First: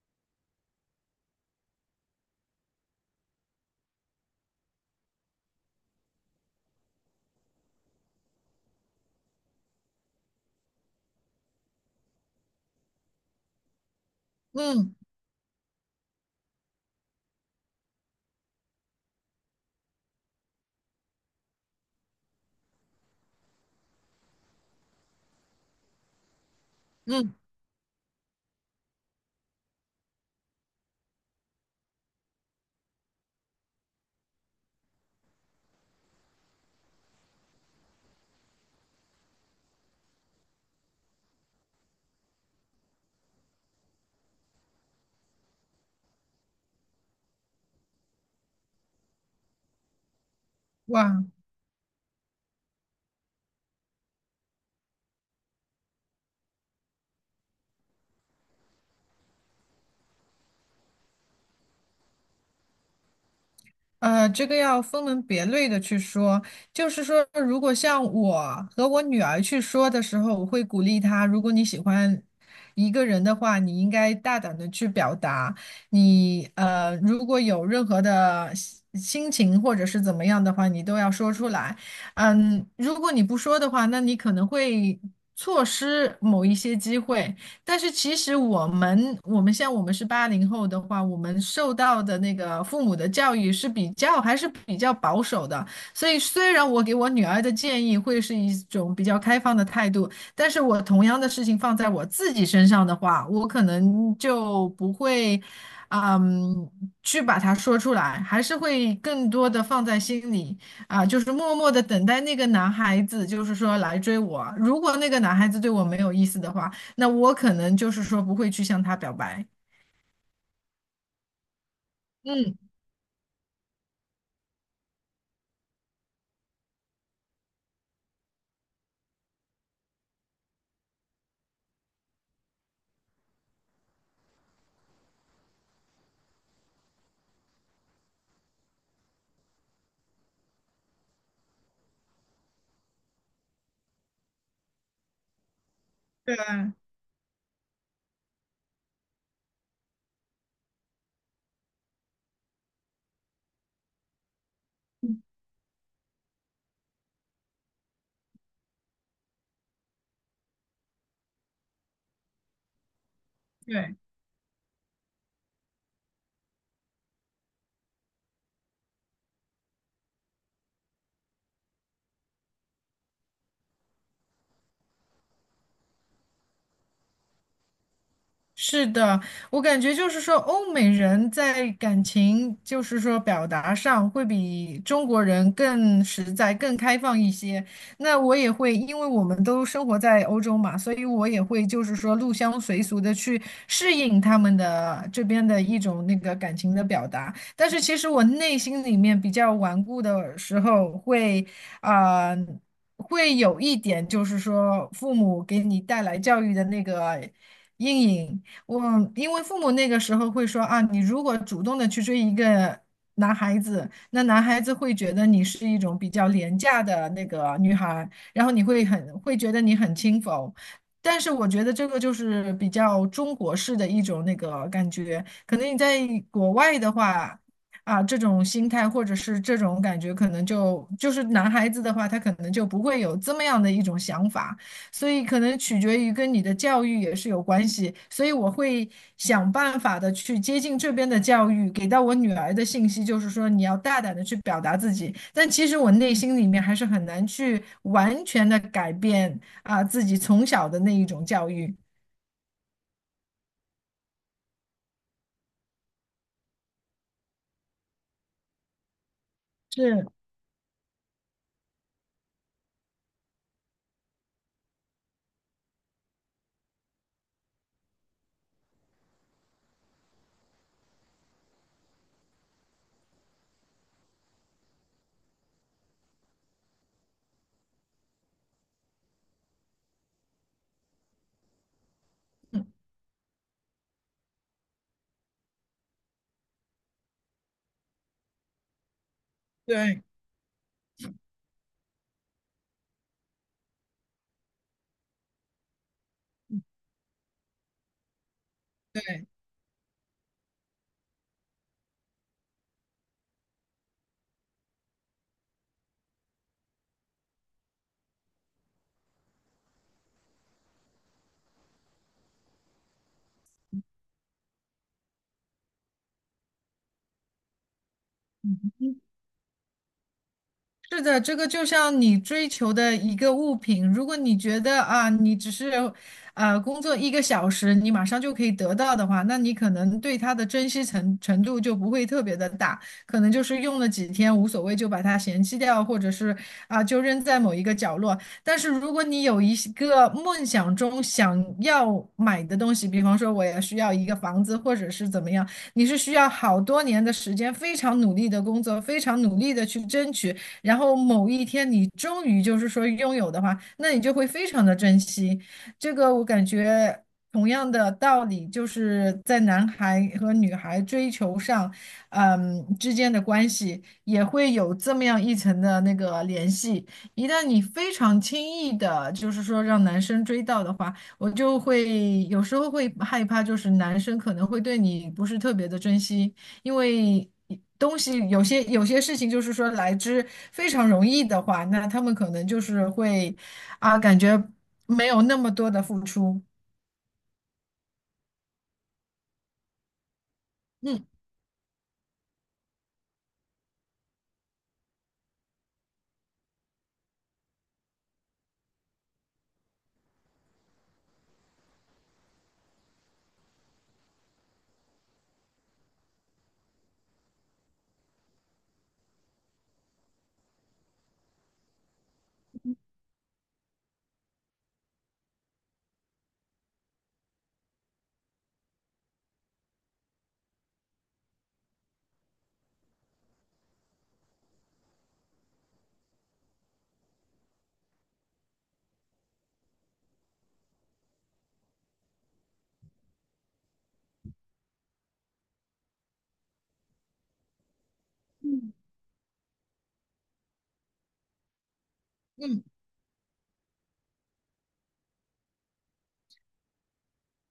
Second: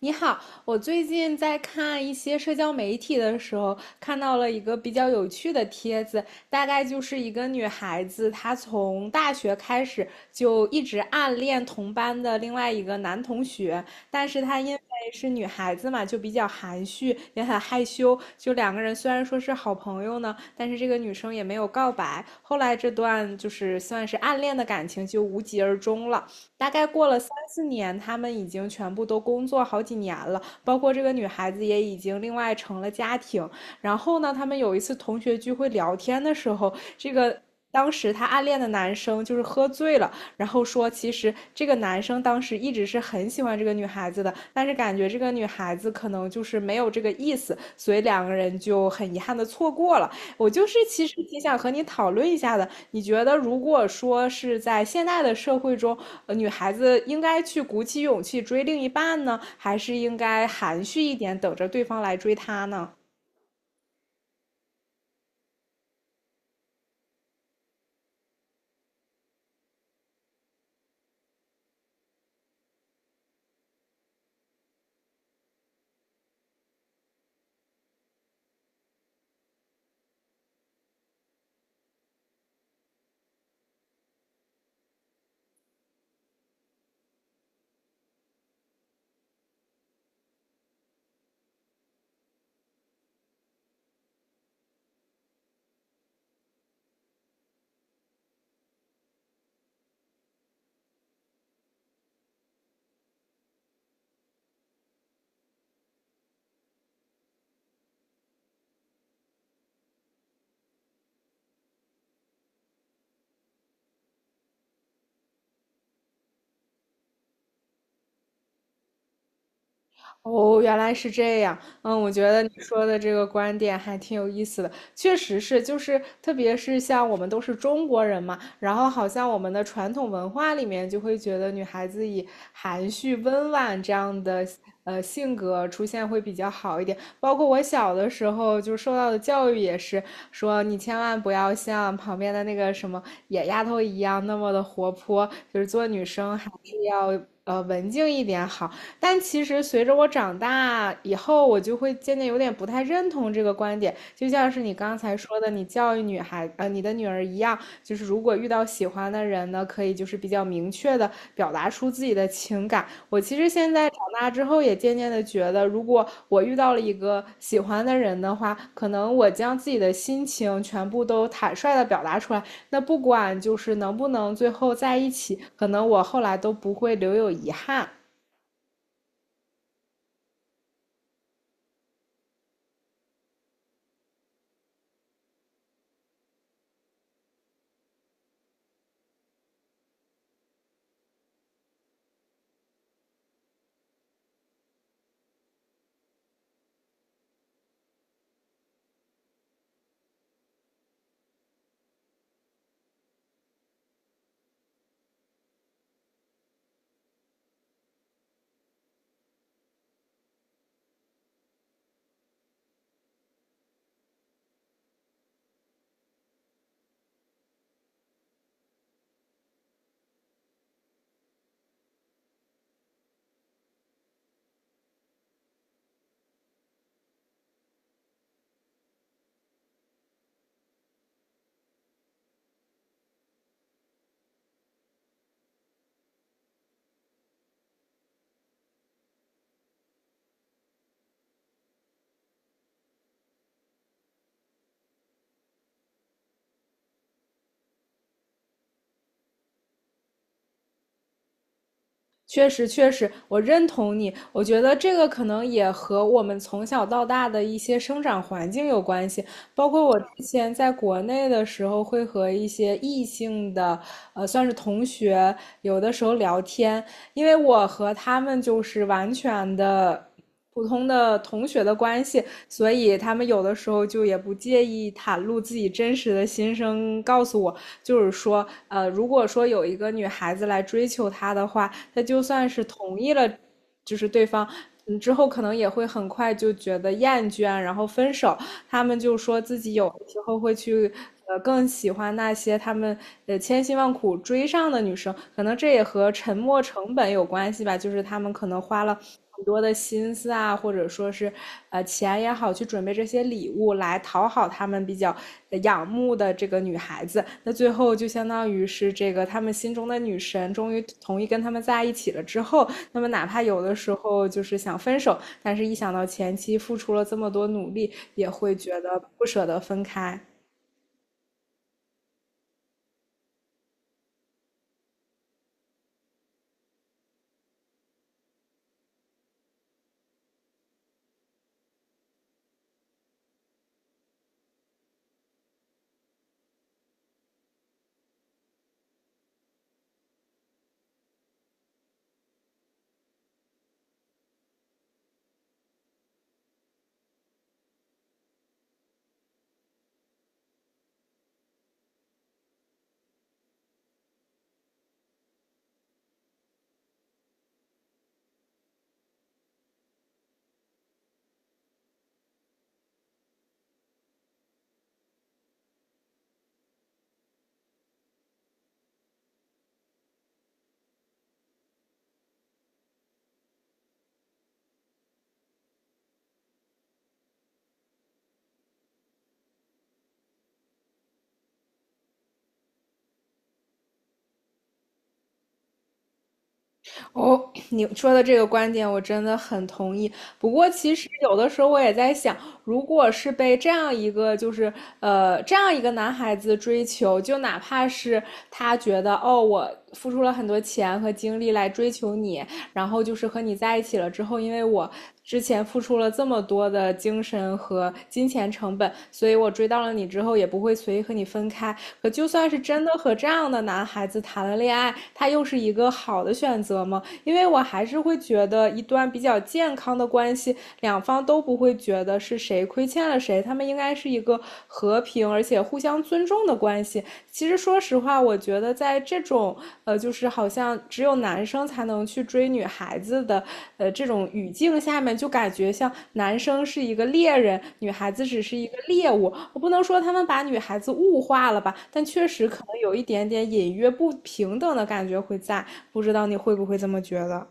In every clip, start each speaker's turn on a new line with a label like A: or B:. A: 你好，我最近在看一些社交媒体的时候，看到了一个比较有趣的帖子，大概就是一个女孩子，她从大学开始就一直暗恋同班的另外一个男同学，但是她因为
B: 嗯
A: 是女孩子嘛，就比较含蓄，也很害羞，就两个人虽然说是好朋友呢，但是这个女生也没有告白，后来这段就是算是暗恋的感情就无疾而终了。大概过了三
B: 嗯，
A: 四年，他们已经全部都工作好几年了，包括这个女孩子也已经另外成了家庭。然后呢，他们有一次同学聚会聊天的时候，这个。当时他暗恋的男生就是喝醉了，然后说其实这个男生当时一直是很喜欢这个女孩子的，但是感觉这个女孩子可能就是没有这个意思，所以两个人就很遗憾的错过了。我就是其实
B: 哇，
A: 挺想和你讨论一下的。你觉得如果说是在现代的社会中，女孩子应该去鼓起勇气追另一半呢，还是应该含蓄一点，等着对方来追她呢？
B: 这个要分门别类的去说。就是说，如果像我和我女儿去说的时候，我会鼓励她，如果你喜欢一个人的话，你应该大胆的去表达。你如果有任何的心情或者是怎么样的话，你都要说出来。嗯，如果你不说的话，那你可能会错失某一些机会。但是其实我们像我们是80后的话，我们受到的那个父母的教育是比较还是比较保守的，所以虽然我给我女儿的建议会是一种比较开放的态度，但是我同样的事情放在我自己身上的话，我可能就不会，嗯，去把它说出来，还是会更多的放在心里。啊，就是默默的等待那个男孩子，就是说来追我。如果那个男孩子对我没有意思的话，那我可能就是说不会去向他表白。
A: 哦，原来是这样。嗯，我觉得你
B: 嗯，
A: 说的这个观点还挺有意思的，确实是，就是特别是像我们都是中国人嘛，然后好像我们的传统文化里面就会觉得女孩子以含蓄温婉这样的性格出现会比较好一点。包括我小的时候就受到的教育也是说，你千万不要像旁边的那个什么野丫头一样那么的活泼，就是做女生还是
B: 对
A: 要文静一点好。但其实随着我长大以后，我就会渐渐有点不太认同这个观点。就像是你刚才说的，你教育女孩，你的女儿一样，就是如果遇到喜欢的人呢，可以就是比较明确的表达出自己的情感。我其实现在
B: 对。
A: 长大之后，也渐渐的觉得，如果我遇到了一个喜欢的人的话，可能我将自己的心情全部都坦率的表达出来，那不管就是能不能最后在一起，可能我后来都不会留有遗憾。
B: 是的，我感觉就是说，欧美人在感情，就是说表达上会比中国人更实在、更开放一些。那我也会，因为我们都生活在欧洲嘛，所以我也会就是说入乡随俗的去适应他们的这边的一种那个感情的表达。但是其实我内心里面比较顽固的时候会，啊。会有一点，就是说父母给你带来教育的那个阴影，我因为父母那个时候会说啊，你如果主动的去追一个男孩子，那男孩子会觉得你是一种比较廉价的那个女孩，然后你会很会觉得你很轻浮。但是我觉得这个就是比较中国式的一种那个感觉，可能你在国外的话，啊，这种心态或者是这种感觉，可能就是男孩子的话，他可能就不会有这么样的一种想法。所以可能取决于跟你的教育也是有关系，所以我会想办法的去接近这边的教育，给到我女儿的信息就是说你要大胆的去表达自己，但其实我内心里面还是很难去完全的改变啊、自己从小的那一种教育。
A: 确实，确实，我认同你。我觉得这个可能也和我们从小到大的一些生长环境有关系。包括我
B: 是，
A: 之前在国内的时候，会和一些异性的，算是同学，有的时候聊天，因为我和他们就是完全的。普通的同学的关系，所以他们有的时候就也不介意袒露自己真实的心声，告诉我，就是说，如果说有一个女孩子来追求他的话，他就算是
B: 嗯
A: 同意了，就是对方，嗯，之后可能也会很快就觉得厌倦，然后分手。他们就说自己有
B: 对。
A: 时候会去，更喜欢那些他们千辛万苦追上的女生，可能这也和沉没成本有关系吧，就是他们可能花了。很多的心思啊，或者说是，钱也好，去准备这些礼物来讨好好他们比较仰慕的这个女孩子，那最后就相当于是这个他们心中的女神终于同意跟他们在一起了之后，那么哪怕有的时候就是想分手，但是一想到前期付出了这么多努力，也会觉得不舍得分开。
B: 是的，这个就像你追求的一个物品，如果你觉得啊，你只是，工作1个小时，你马上就可以得到的话，那你可能对它的珍惜程度就不会特别的大，可能就是用了几天无所谓，就把它嫌弃掉，或者是啊，就扔在某一个角落。但是如果你有一些个梦想中想要买的东西，比方说我也需要一个房子，或者是怎么样，你是需要好多年的时间，非常努力的工作，非常努力的去争取。然后某一天你终于就是说拥有的话，那你就会非常的珍惜。这个我感觉同样的道理，就是在男孩和女孩追求上，嗯之间的关系也会有这么样一层的那个联系。一旦你非常轻易的，就是说让男生追到的话，我就会有时候会害怕，就是男生可能会对你不是特别的珍惜。因为东西有些事情就是说来之非常容易的话，那他们可能就是会啊，感觉没有那么多的付出。
A: 哦，你说的这个观点我真的很同意。不过，其
B: 嗯
A: 实有的时候我也在想，如果是被这样一个就是这样一个男孩子追求，就哪怕是他觉得哦我付出了很多钱和精力来追求你，然后就是和你在一起了之后，因为我之前付出了这么多的精神和金钱成本，所以我追到了你之后也不会随意和你分开。可就算是真的和这样的男孩子谈了恋爱，他又是一个好的选择吗？因为我还是会觉得一段比较健康的关系，两方都不会觉得是谁亏欠了谁，他们应该是一个和平。平而且互相尊重的关系。其实说实话，我觉得在这种就是好像只有男生才能去追女孩子的这种语境下面，就感觉像男生是一个猎人，女孩子只是一个猎物。我不能说他们把女孩子物化了吧，但确实可
B: 嗯。
A: 能有一点点隐约不平等的感觉会在。不知道你会不会这么觉得？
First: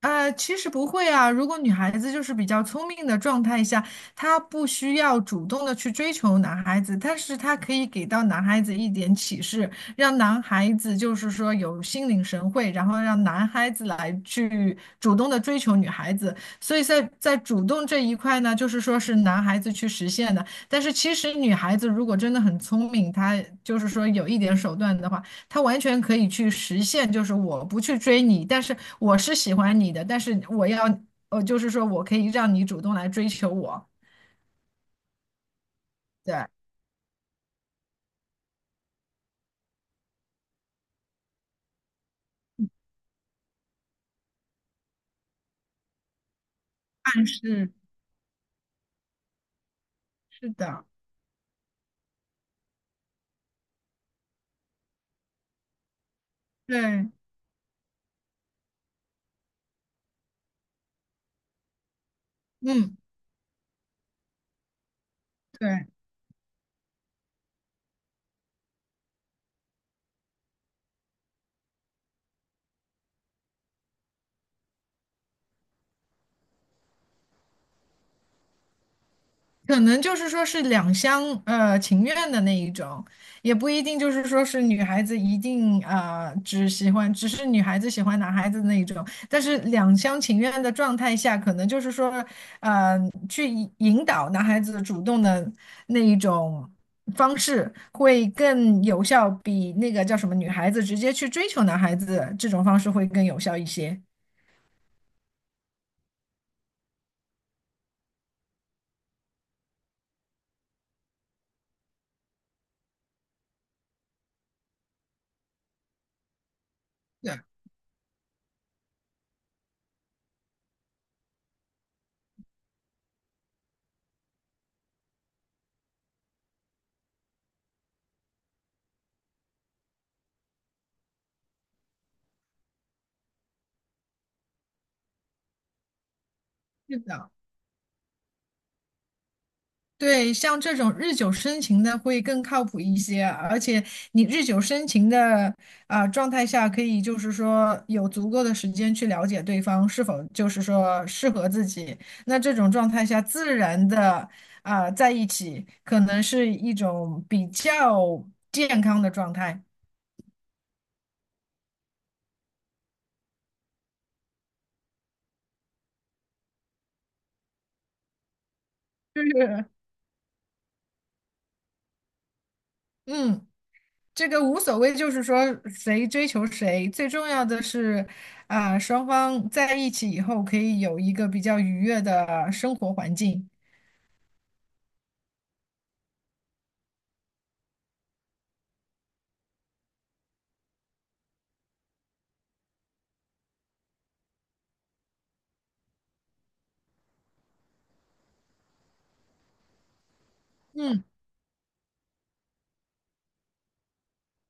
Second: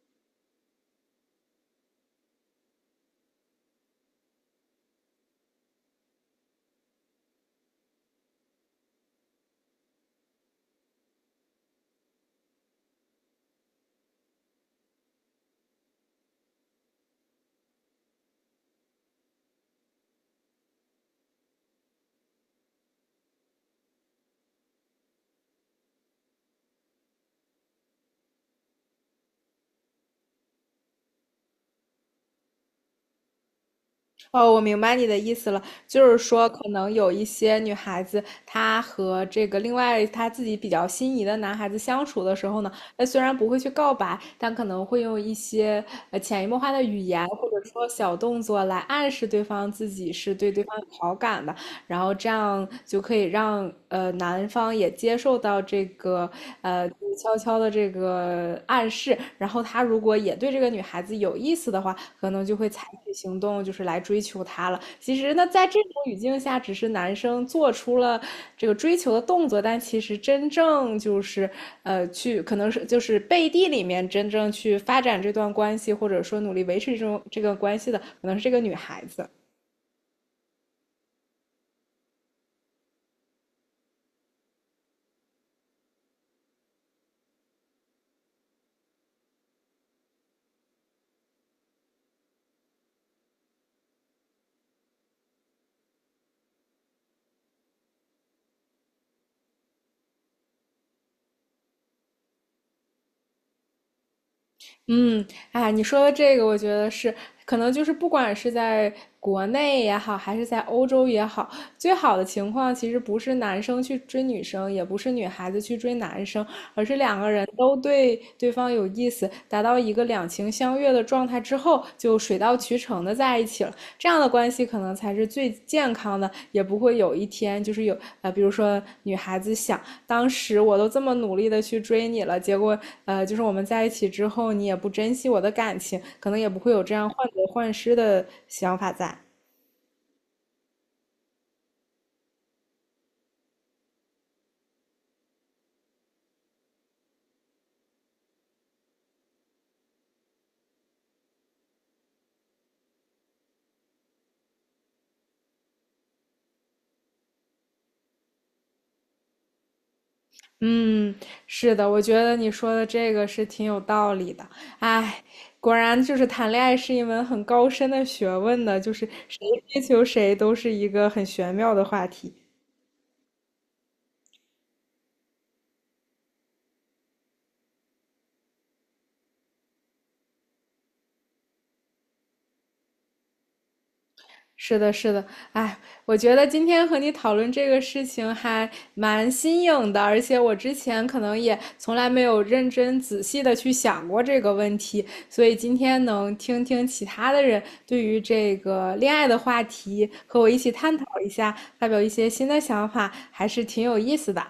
B: 其实不会啊。如果女孩子就是比较聪明的状态下，她不需要主动的去追求男孩子，但是她可以给到男孩子一点启示，让男孩子就是说有心领神会，然后让男孩子来去主动的追求女孩子。所以在主动这一块呢，就是说是男孩子去实现的。但是其实女孩子如果真的很聪明，她就是说有一点手段的话。他完全可以去实现，就是我不去追你，但是我是喜欢你的，但是我要，就是说我可以让你主动来追求我，
A: 哦，我明白你的意思了，就是
B: 对，
A: 说，
B: 暗
A: 可能有一些女孩子，她和这个另外她自己比较心仪的男孩子相处的时候呢，她虽然不会去告白，但可能会用一些潜移默化的语言或者
B: 示，
A: 说小动作来暗示对方自己是
B: 是
A: 对对方
B: 的，
A: 有好感的，然后这样就可以让男方也接受到这个静
B: 对，
A: 悄悄的这个暗示，然后他如果也对这个女孩子有意思的话，可能就会采
B: 嗯，
A: 取行动，就是来追求她了。其实呢，在这
B: 对。
A: 种语境下，只是男生做出了这个追求的动作，但其实真正就是去可能是就是背地里面真正去发展这段关系，或者说努力维持这种这个关系的，可能是这个女孩子。
B: 可能就是说是两厢情愿的那一种，也不一定就是说是女孩子一定只喜欢，只是女孩子喜欢男孩子的那一种。但是两厢情愿的状态下，可能就是说呃去引导男孩子主动的那一种方式会更有效，比那个叫什么女孩子直接去追求男孩子这种方式会更有效一些。
A: 嗯，啊，你说的这个，我觉得是，可能就是不管是在国内也好，还是在欧洲也好，最好的情况其实不是男生去追女生，也不是女孩子去追男生，而是两个
B: 对，
A: 人都对对方有意思，达到一个两情相悦的状态之后，就。就水到渠成的在一起了。这样的关系可能才是最健康的，也不会有一天就是有比如说女孩子想，当时我都这么努力的去追你了，结果就是我们在一起之后，你也不珍惜我的感情，可能也不会有这
B: 是
A: 样患
B: 的。
A: 得患失的想法在。
B: 对，像这种日久生情的会更靠谱一些，而且你日久生情的啊、状态下，可以就是说有足够的时间去了解对方是否就是说适合自己。那这种状态下，自然的啊、在一起，可能是一种比较健康的状态。
A: 嗯，是的，我觉得你说的这个是挺有道理的。哎，果然就是谈恋爱是一门很高深的学问的，就是
B: 就
A: 谁
B: 是
A: 追求谁都是一个很玄妙的话题。
B: 嗯。这个无所谓，就是说谁追求谁，最重要的是，啊、双方在一起以后可以有一个比较愉悦的生活环境。
A: 是的，是的，哎，我觉得今天和你讨论这个事情还蛮新颖的，而且我之前可能也从来没有认真仔细的去想过这个问题，所以今天能听听其他的人对于这个恋爱的话题和我一起探讨一下，发表一些新的想法，还是挺有意思的。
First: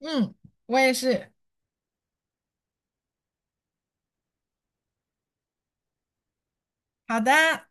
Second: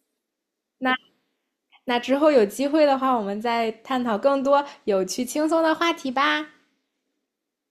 B: 嗯，我也
A: 那
B: 是。
A: 之后有机会的话，我们再探讨更多有趣轻松的话题吧。
B: 好的。